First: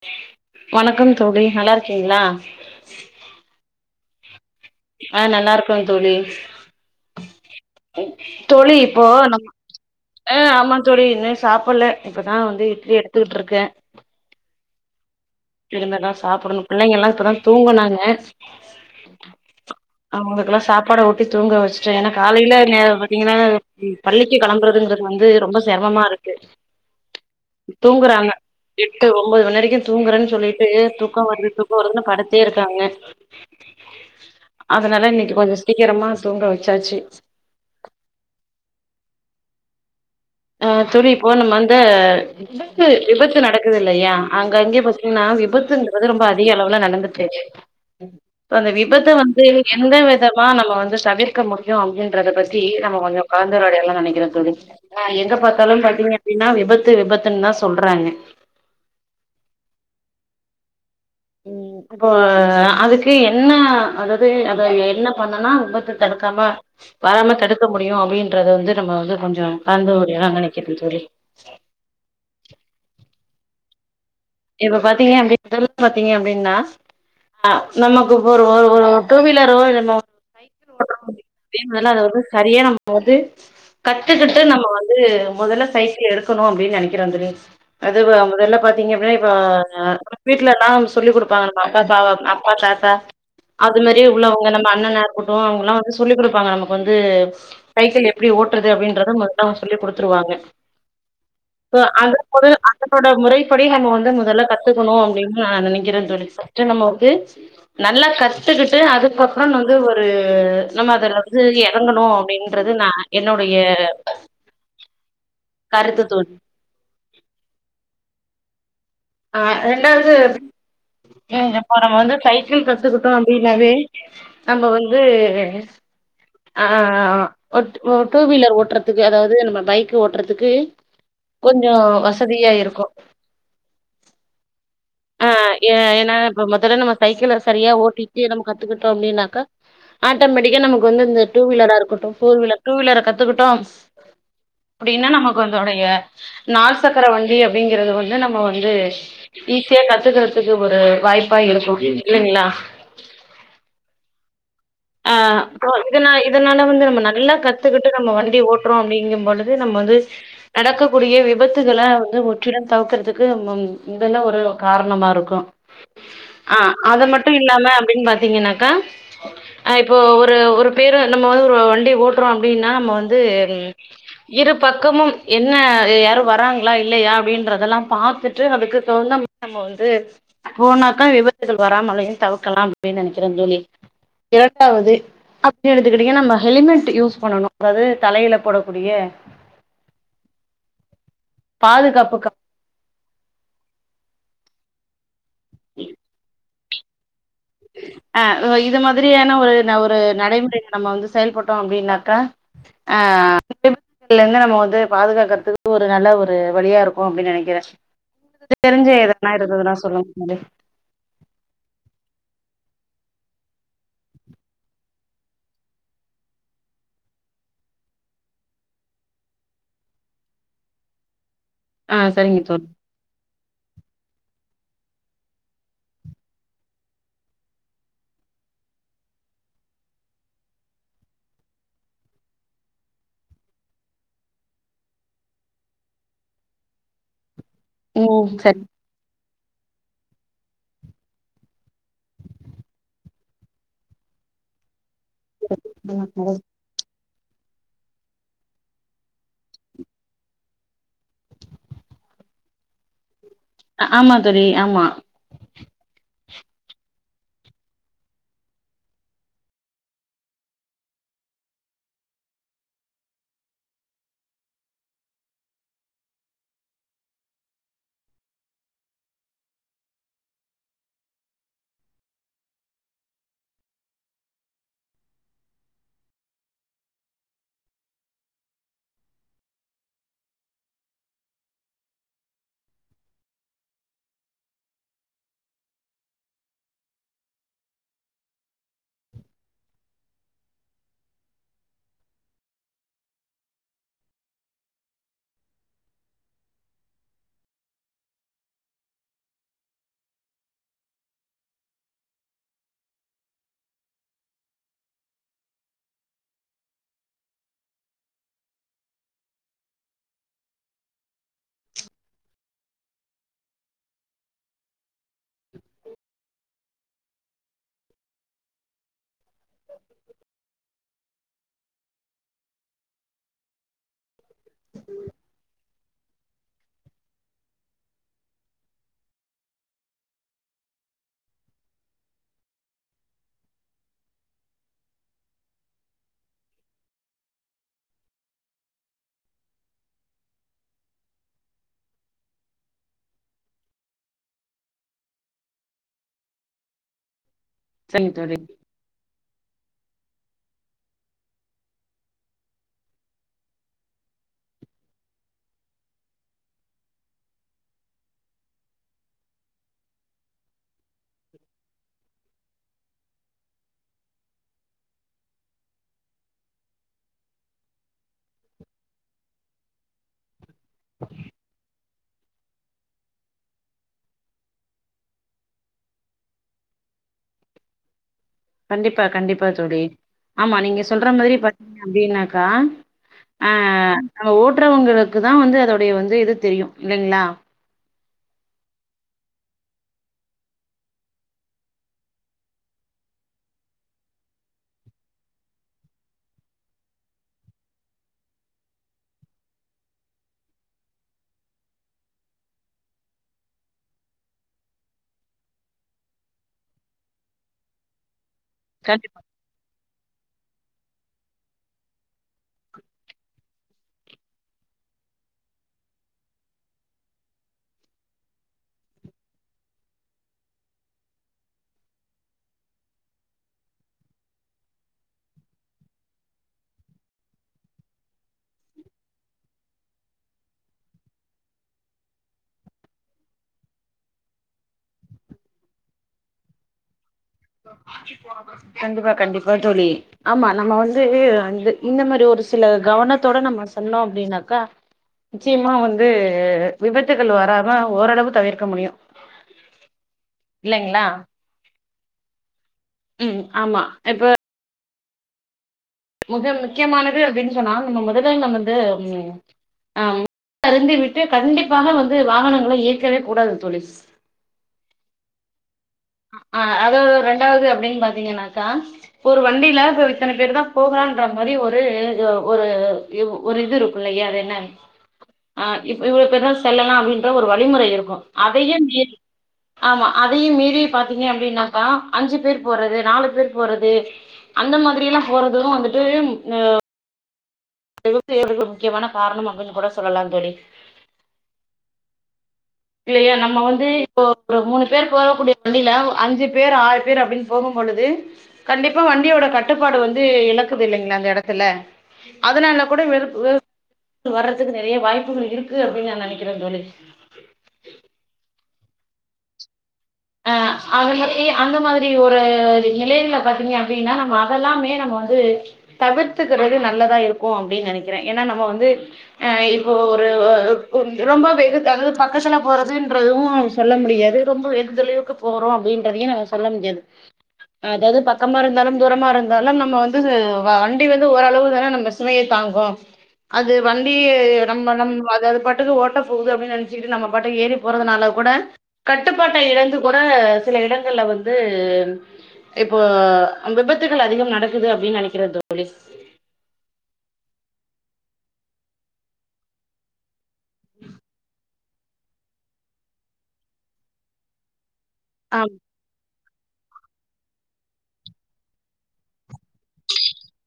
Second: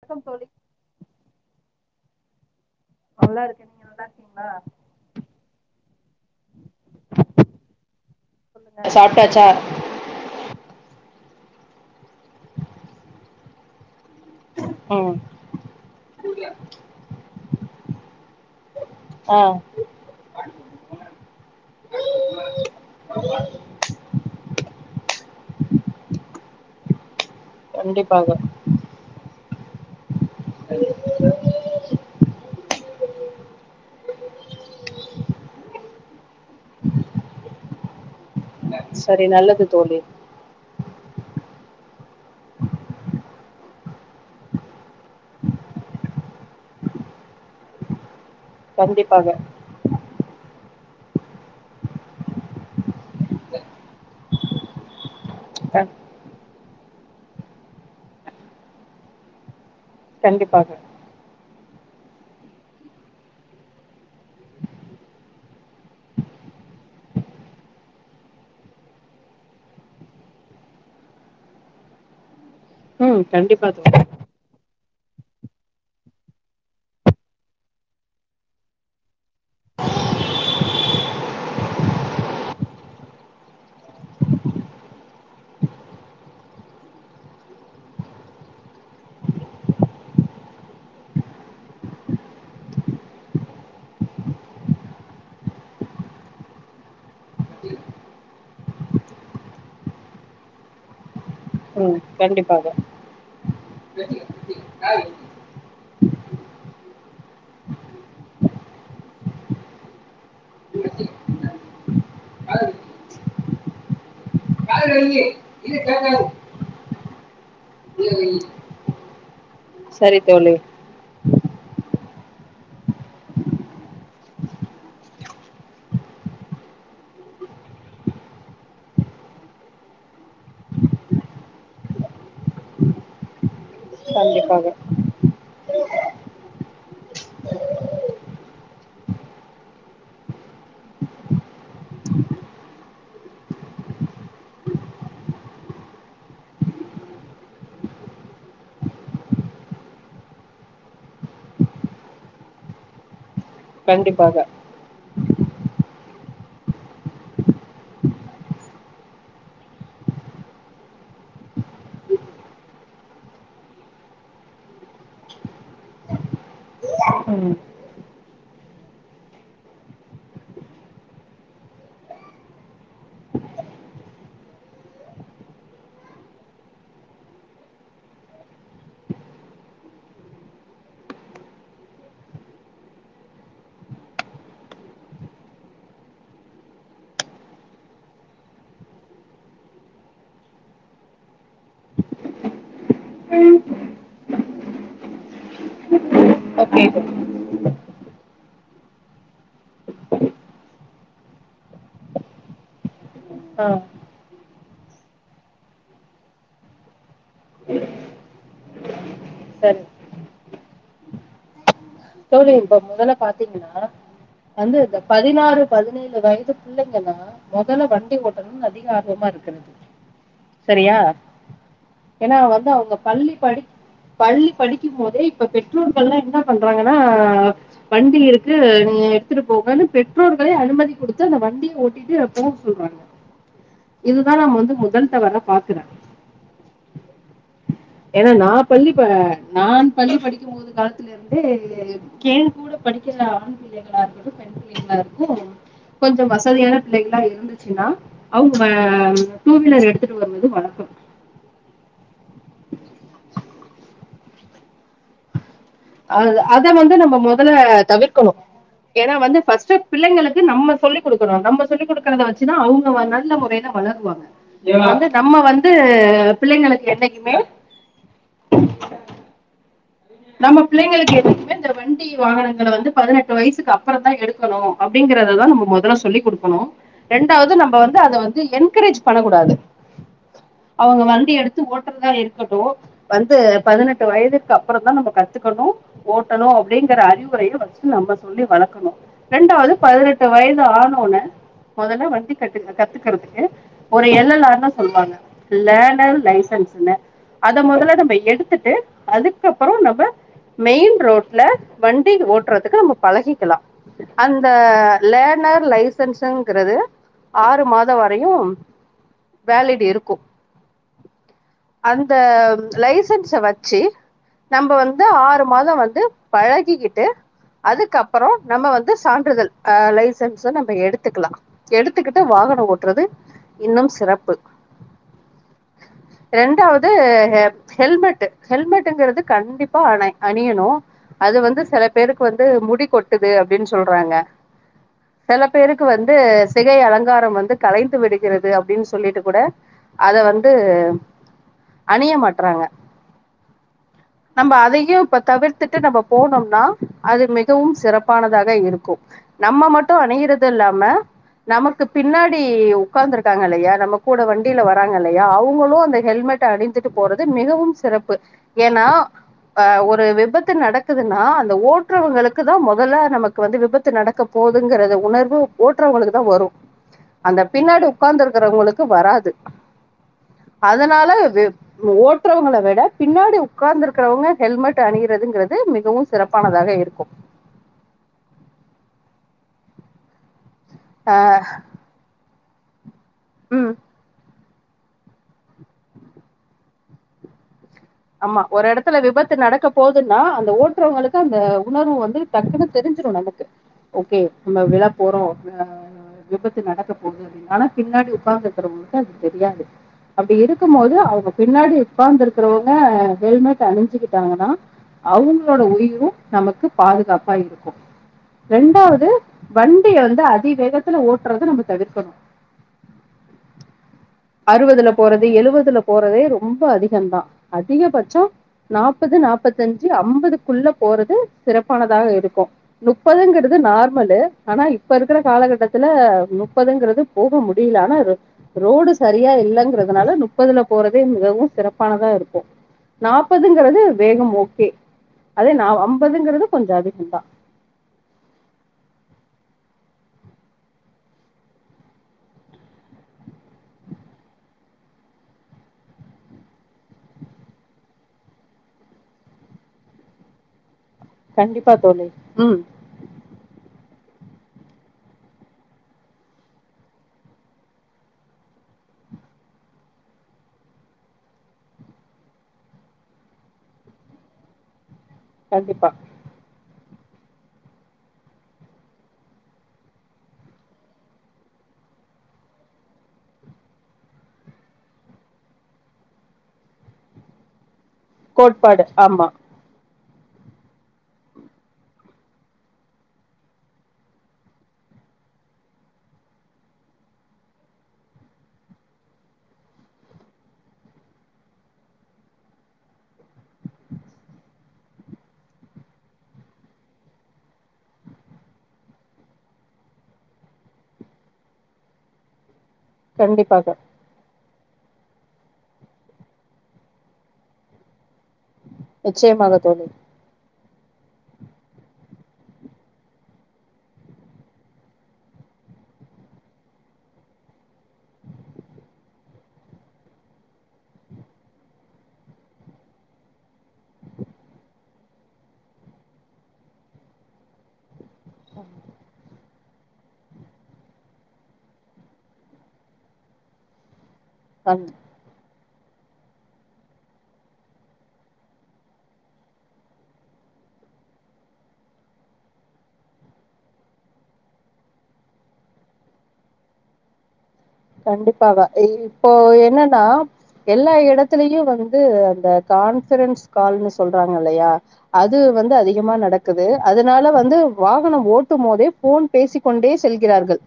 வணக்கம் தோழி வணக்கம் தோழி நல்லாருக்கீங்களா நல்லாருக்கே நீங்க நல்லாருக்கீங்களா ஆ நல்லாருக்கோ தோழி தோழி இப்போ சாப்ட்டாச்சா நம்ம ஆ ஆமா தோழி இன்னு சாப்பிட்ல இப்பதா வந்து இட்லி எடுத்துட்டுருக்கே அ இனிமே தா சாப்டணு பிள்ளைங்கல்லா இப்பதா தூங்குனாங்க ஆ அவுங்களுக்கெல்லா சாப்பாடு ஊட்டி தூங்க வச்ட்டே ஏன்னா காலைல நேர பாத்தீங்கன்னா பள்ளிக்கு க்கு கிளம்பறதுங்கறது வந்து ரொம்ப சிரமமாருக்கு தூங்குறாங்க கண்டிப்பாக எட்டு ஒன்போது மணி வரைக்கு தூங்குறேன்னு சொல்லிட்டு தூக்கோ வருது தூக்கோ வருதுன்னு படுத் தேருக்காங்க அதனால இன்னிக்கு கொஞ்சோ சீக்கிரமா தூங்க வச்சாச்சு சரி நல்லது தோழி அ தோழி இப்போ நம்ம அந்த விபத்து விபத்து நடக்குது இல்லயா அங்க அங்கே பாத்தீங்கன்னா விபத்துங்கறது ரொம்ப அதிக அளவுல நடந்துட்ருக்கு இப்ப அந்த விபத்து கண்டிப்பாக வந்து எந்த விதமா நம்ம வந்து தவிர்க்க முடியு அப்டின்றத பத்தி நம்ம கொஞ்சோ கலந்துரையாடலா நெனைக்கறே தோழி அ எங்க க பாத்தாலு பாத்தீங்க அப்டின்னா விபத்து விபத்துன்னு தா சொல்றாங்க கண்டிப்பாக ம் இப்போ அதுக்கு என்ன அதாவது அத என்ன பண்ணனா விபத்து தடுக்காம வராம தடுக்க முடியூ அப்டின்றத வந்து நம்ம வந்து கொஞ்சோ கலந்து உரையாடலா நெனைக்கிறே தோழி ம் கண்டிப்பாக தோழி இப்ப பாத்தீங்க அப்டி [unintelligible] பாத்தீங்க அப்டின்னா ஆ நமக்கு இப்ப ஒரு டூ வீலரோ இல்ல போட்டோ அப்டினா அதெல்ல அது வந்து சரியா நம்ம வந்து கத்துக்குட்டு நம்ம வந்து முதல்ல சைக்கிள் எடுக்கணு அப்டின்னு நெனைக்கிறே தோழி அது மொதல்ல பாத்தீங்க இப்ப வீட்ல எல்லாம் சொல்லி் குடுப்பாங்க நம்ம அப்பா பாவா அப்பா தாத்தா அது மாரி உள்ளவங்க நம்ம அண்ணனா இர்க்கட்டு அவுங்க எல்லா வந்து சொல்லி் குடுப்பாங்க நமக்கு வந்து சைக்கிள் எப்டி ஓட்றது அப்டின்றத முதல்ல அவுங்க முதல்ல சொல்லி குடுத்துருவாங்க ம் அந்த போது கண்டிப்பாக அதனோட முறைப்படி நம்ம வந்து முதல்ல கத்துக்கணு அப்டின்னு நா நெனைக்கிறே தோழி ஃபரஸ்டு நம்ம பேச்சி நல்லா கத்துக்கிட்டு அதுக்கப்றம் வந்து ஒரு நம்ம அதுல வந்து எறங்கணு அப்டின் ன்றது நா என்னொடைய காதுல இருக்கு இது கேக்காது ய [inaudible] ஆ ரெண்டாவது இப்போ நம்ம வந்து சைக்கிள் கத்துக்கிட்டோ அப்டினாவே நம்ம வந்து ஆ டூ வீலர் ஓட்றதுக்கு அதாது நம்ம பைக்கு ஓட்றதுக்கு கொஞ்சோ வசதியாருக்கு கண்டிப்பாக ஆ ஏன்னா இப்ப மொதல்ல நம்ம சைக்கெள சரியா ஓட்டிட்டு நம்ம கத்துக்கிட்டோ அப்டின்னாக்க ஆட்டோமேட்டிக்கா நமக்கு வந்து இந்த டூ வீலரா இருக்கட்டு ஃபோர் வீலர் டூ வீலர கத்துக்குட்டோ அப்புடின்னா நமக்கு அந்தோடைய நால் சக்கர வண்டி அப்டிங்கிறது ஒன்னு நம்ம வந்து ஈஸியா கத்துக்கறதுக்கு ஒரு வாய்ப்பா இருக்கு இல்லங்களா கண்டிப்பாக ஆ இப்போ இதுனா இதுனால வந்து நம்ம நல்லா கத்துக்கிட்டு நம்ம வண்டி ஓட்டுறோ அப்டிங்கும்பொழுது நம்ம வந்து நடக்கக்கூடிய விபத்துகள வந்து முற்றிலும் தவுக்குறதுக்கு இதெல்லா ஒரு காரணமா இருக்கு அ அத மட்டு ம் இல்லாம அப்டின்னு பாத்திங்கன்னாக்கா அ இப்போ ஒரு ஒரு பேரு நம்ம வந்து ஒரு வண்டி ஓட்றோ அப்டின்னா நம்ம வந்து இரு பக்கமும் என்ன யாரு வராங்களா இல்லையா அப்டின்றதெல்லா பாத்துட்டு அதுக்கு தகுந்த நம்ம வந்து போனாக்க விபத்துகள் வராமலையு தவுக்கலாம் அப்டின் நெனைக்கிறே தோழி இரண்டாவது அப்டின் எடுத்துக்கிட்டிங்கன்னா நம்ம ஹெலிமென்ட் யூஸ் பண்ணனு அதாவ்து தலையில போடக்கூடிய பாதுகாப்புக்கா ஓகே தோழி [inaudible] அ இது மாதிரியான ஒரு ஒரு நடைமுறைக்கு நம்ம வந்து செயல்பட்டோ அப்டின்னாக்கா அ அ இதுலர்ந்து நம்ம வந்து பாதுகாக்கற்துக்கு ஒரு நல்ல ஒரு வழியா இருக்கு அப்டின் நெனக்கிறே தெருஞ்ச எதனா இருந்ததுனா சரி சொல்லங்க தோழி தோழி இப்ப முதல்ல பாத்தீங்கன்னா வந்து இந்த பதினாறு பதினேழு வயது பிள்ளைங்கள்லா மொதல்ல வண்டி ஓட்டணுன் அதிக ஆர்வமா இருக்கிறது செரியா ஆ ஏன்னா சரிங்க தோழி வந்து அவுங்க பள்ளி படிக் பள்ளி படிக்கும் போதே இப்ப பெற்றோர்கள்லா என்னா பண் ண்றாங்கன்னா வண்டி இருக்கு நீங்கெ எடுத்துட்டு போங்கன்னு பெற்றோர்களே அனுமதி குடுத்து அந்த வண்டிய ஒட்டிட்டு போக சொல்றாங்க இதுதா நம்ம வந்து முதல் தவறா பாக்குறே ஏன்னா ம் நா சரி பள்ளி ப நான் பள்ளி படிக்கும் போது காலத்துல இது வந்து கேள் கூட படிக்கிற ஆண் பிள்ளைகளா இருக்கட்டு பெண் பிள்ளைகளா இருக் கு கொஞ்சொ வசதியான பிள்ளைகலா இருந்துச்சின்னா அவுங்க டூ வீலர் எடுத்துட்டு வருவது வழக்கம் ஆமா தோழி ஆமா அத அத வந்து நம்ம மொதல்ல தவிர்க்கணு ஏன்னா வந்து ஃபர்ஸ்ட் பிள்ளைங்களுக்கு நம்ம சொல்லி குடுக்கணும் நம்ம சொல்லி குடுக்கறத வச்சிதா அவுங்க நல்ல முறையில வளருவாங்க வந்து நம்ம வந்து பிள்ளைங்களுக்கு என்னைக்குமே நம்ம பிள்ளைங்களுக்கு என்னைக்குமே இந்த வண்டி வாகனங்கள வந்து பதினெட்டு வயசுக்கு அப்புறம் தான் எடுக் க்கணும் அப்படிங்கறதா நம்ம முதல்ல சொல்லி் குடுக்கணும் ரெண்டாவது நம்ம வந்து அத வந்து என்கரேஜ் பண்ணக் கூடாது அவுங்க வண்டி எடுத்து ஓட்டுறதா இருக்கட்டும் வந்து பதினெட்டு வயதுக்கு அப்புறம் தா நம்ம கத்துக்கணும் ஓட்டணும் அப்படிங்கிற அறிவுரையை ஃபர்ஸ்ட் நம்ம சொல்லி வளக்கணும் ரெண்டாவது பதினெட்டு வயது ஆனவுன்ன மொதல்ல வண்டி கட்டு கத்துக்கறதுக்கு ஒரு எல் எல் ஆர்னு சொல்லுவாங்க லேர்னர் லைசன்ஸ்ன அத மொதல்ல நம்ம எடுத்துட்டு அது க்கப்பறொ நம்ம மெயின் ரோட்ல வண்டி ஓட்றதுக்கு நம்ம பழகிக்கலா அந்த லேர்னர் லைசன்ஸங்கிறது ஆறு மாத வரையு வேலிட் இருக்கு அந்த லைசன்ஸ வச்சு நம்ப வந்து ஆறு மாத வந்து பழகிக்கிட்டு அதுக்கப்பறொ நம்ம வந் சான்றிதழ் அஹ லைசன்ஸ் நம்ம எடுத்துக்கலாம் எடுத்துக்கிட்டு வாகனம் ஓட்டுறது இன்னும் சிறப்பு ரெண்டாவது ஹெல்மெட் ஹெல்மட் மெட்ங்குறது கண்டிப்பா அணியணும் அது வந்து சில பேருக்கு வந்து முடி கொட்டுது அப்டின்னு சொல்றாங்க சில பேருக்கு வந்து சிகை அலங்காரம் கலைந்து விடுகிறது அப்டின்னு சொல்லிட்டு கூட அத வந்து அணிய மாட்றாங்க நம்ம அதையும் இப்ப தவிர்த்துட்டு நம்ம போனோம்னா அது மிகவும் சரிங்க தோழி சிறப்பானதாக இருக்கும் நம்ம மட்டும் அணியிறது இல்லாம நமக்கு பின்னாடி உக்காந்து இருக்காங்க இல்லையா நம்ம கூட வண்டியில வராங்க இல்லையா அவுங்களும் அந்த ஹெல்மெட் மெட் அணிந்துட்டு போறது மிகவும் சிறப்பு ஏன்னா ஆ ஒரு விபத்து நடக்குதுன்னா அந்த ஓட்டுறவங்களுக்கு தான் முதல்ல நமக் கு வந்து விபத்து நடக்க போதுங்கறத உணர்வு ஓட்றவங்களுக்கு தான் வரும் அந்த பின்னாடி உக்காந்து இருக்கறவங்களுக்கு வராது அதனால ஓட்றவங்கள விட பின்னாடி பின்னாடி உக்காந்து இருக்கிறவங்க ஹெல்மெட் அணியிறதுங்கிறது மிகவும் சிறப்பானதாக இருக்கும் கண்டிப்பா கண்டிப்பா தோழி ஆமா நீங்க சொல்ற ஆ மாரி பாத்தீங்க அப்டின்னாக்கா ம் அ நம்ம ஓட்றவங்களுக்கு தான் வந்து அதோடைய வந்து இது தெரியும் இல்லைங்களா ஆமா ஒரு இடத்துல விபத்து நடக்க போகுதுன்னா அந்த ஓட்றவங்களுக்கு அந்த உணர்வு வந்து டக்குன்னு தெரிஞ்சிரும் நமக்கு ஓகே நம்ம விழப் போறோம் விபத்து நடக்க போகுது அப்டின்னா பின்னாடி உக்காந்து இருக்கறவங்களுக்கு அது தெரியாது அப்படி இருக்கும் போது அவுங்க பின்னாடி உக்காந்து இருக்கிறவங்க ஹெல்மெட் அணிஞ்சிக்கிட்டாங்கன்னா அவங்களோட உயிரும் நமக்கு பாதுகாப்பா இருக்கும் ரெண்டாவது கண்டிப்பா வண்டிய வந்து அதி வேகத்துல ஓட்டுறத நம்ம தவிர்க்கணும் அறுபதுல போறது எழுபதுல போறது ரெம்ப அதிகம்தா அதிகபட்சம் நாப்பது நாப்பத்தி அஞ்சி ஐம்பதுக்குள்ள போறது சிறப்பானதாக இருக்கும் முப்பதுங்கிறது நார்மலு ஆனா இப்ப இருக்கிற காலகட்டத்துல முப்பதுங்குறது போக முடியல ஆனா அது ரோடு சரியா இல்லங்கறதுனால முப்பதுல போறதே மிகவும் சிறப்பானதா இருக்கும் நாப்பதுங்கிறது வேகம் ஓகே அதே நான் ஐம்பதுங்கிறது கொஞ்சம் அதிகம் தா கண்டிப்பா கண்டிப்பா தோழி ஆமா நம்ம வந்து இந்த மாரி ஒரு சில கவனத்தோட நம்ம சொன்னோம் அப்டின்னாக்கா நிச்சயமா வந்து விபத்துகள் வராம ஓரளவு தவிர்க்க முடியும் இல்லைங்களா கண்டிப்பா தோழி ம் ம் ஆமா இப்ப மிக முக்கியமானது அப்டின்னு சொன்னா நம்ம முதலே நம்ம வந்து உ ஆ மது அருந்தி விட்டு கண்டிப்பாக வந்து வாகனங்களை இயற்கவே கூடாது தோழி கண்டிப்பா ஆ அதோ அதோ ரெண்டாவது அப்டின்னு பாத்தீங்கன்னாக்கா ப்ப ஒரு வண்டியில இப்ப இத்தனை பேர் தான் போகறான்ற மாரி ஒரு ஒரு வ் ஒரு இது இருக்கு இல்லையா அது என்ன ஆ இப் இவ்ளோ பேர்தா செல்லலா அப்டின்ற ஒரு வழிமுறை இருக்கூ அதையு கோட்பாடு மீர் ஆமா ஆமா அதையு மீறி பாத்தீங்க அப்படின்னாக்கா அஞ்சு பேர் போறது நாலு பேர் போறது அந்த மாதிரி எல்லா போறதும் வந்துட்டு வர்கள் முக்கியமான காரணம் அப்டின்னு கூட சொல்லலா தோழி இல்லையா நம்ம வந்து இப்போ ஒரு மூணு பேர் போகக்கூடிய வண்டில அஞ்சு பேர் ஆறு பேர் அப்டின்னு போகும் பொழுது கண்டிப்பா வண்டியோட கட்டுப்பாடு வந்து இழக்குது இல்லைங்களா அந்த இடத்துல அதனால கூட விருப்பு கண்டிப்பாக வர்றதுக்கு நிறைய வாய்ப்புகள் இருக்கு அப்படின்னு நான் நினைக்கிறே தோழி நிச்சயமாக தோழி அ அந்த மாதிரி அந்த மாதிரி ஒரு நிலையில பாத்தீங்க அப்படின்னா நம்ம அதெல்லாமே நம்ம வந்து தவிர்த்துக்கறது நல்லதா இருக்கு அப்டின்னு நினைக்கிறே ஏன்னா நம்ம வந்து அ இப்போ ஒரு ரொம்ப வெகு அதாவது பக்கத்துல போறதுன்றதுவு சொல்ல முடியாது ரொம்பவே தொலைவுக்கு போறோ அப்டின்றதையு சொல்ல முடியாது அதாவது பக்கமா இருந்தாலு தூரமா இருந் தாலு நம்ம வந்து வண்டி வந்து ஓரளவு தான நம்ம சுமையே தாங்கு அது வண்டி கண் நம்ம நம் அ அது பாட்டுக்கு ஓட்ட போகுது அப்படின்னு நினைச்சிட்டு நம்ம பாட்டம் ஏறி போறதுனால கூட கட்டுப்பாட் ட இழந்து கூட சில இடங்கள்ல வந்து இப்போ விபத்துகள் அதிகம் நடக்குது அப்டின்னு நினைக்கிறே தோழி கண்டிப்பாக இப்போ என்னன்னா எல்லா இடத்துலயு வந்து அந்த கான்பரன்ஸ் கால்னு சொல்றாங்க இல்லையா அது ஆ வந்து அதிகமா நடக் குது அதனால வந்து வாகனம் ஓட்டும் போதே போன் பேசிக் கொண்டே செல்கிறார்கள்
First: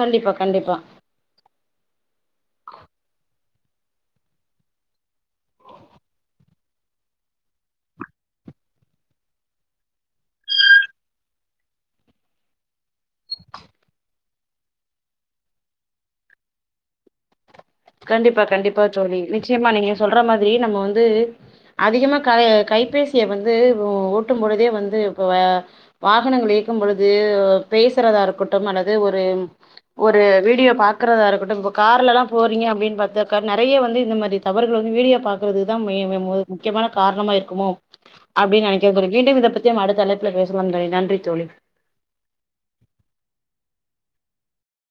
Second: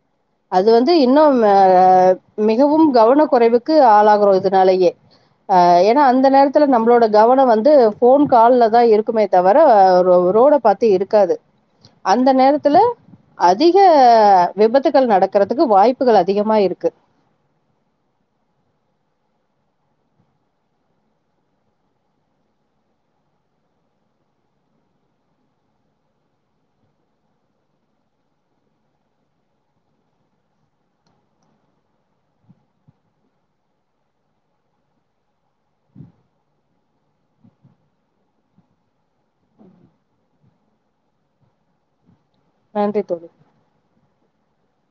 கண்டிப்பா அது கண்டிப்பா வந்து இன்னும் அ மிகவும் கவன குறைவுக்கு ஆளாகறோ இதனாலயே ஆ ஏன்னா அந்த நேரத்துல நம்மளோட கவனம் வந்து போன் கால்ல தா இருக்குமே தவிர ரோட பாத்து இருக்காது அந்த நேரத்தில அதிக விபத்துகள் நடக்கறது க்கு வாய்ப்புகள் அதிகமா இருக்கு கண்டிப்பா கண்டிப்பா தோழி நிச்சயமா நீங்க சொல்ற மாதிரி நம்ம வந்து அதிகமா க கைபேசிய வந்து ஓட்டும் பொழுதே வந்து இப்ப அ வாகனங்கள் இயக்கும் பொழுது பேசுறதா இருக்கட்டும் அல்லது ஒரு ஒரு வீடியோ பாக்குறதா இருக்கட்டு இப்ப கார்ல எல்லா போறீங்க அப்டின்னு பாத்தாக்கா நெறயா வந்து இந்த மாரி தவறுகள் வந்து வீடியோ பாக்குற்துதா மெயின் முக்கியமான காரணமா இருக்குமோ அப்டின்னு நெனைக்கற தோழி மீண்டும் இத பத்தி நம்ப அடுத்த அழைப்புல பேசலா தோழி நன்றி தோழி நன்றி தோழி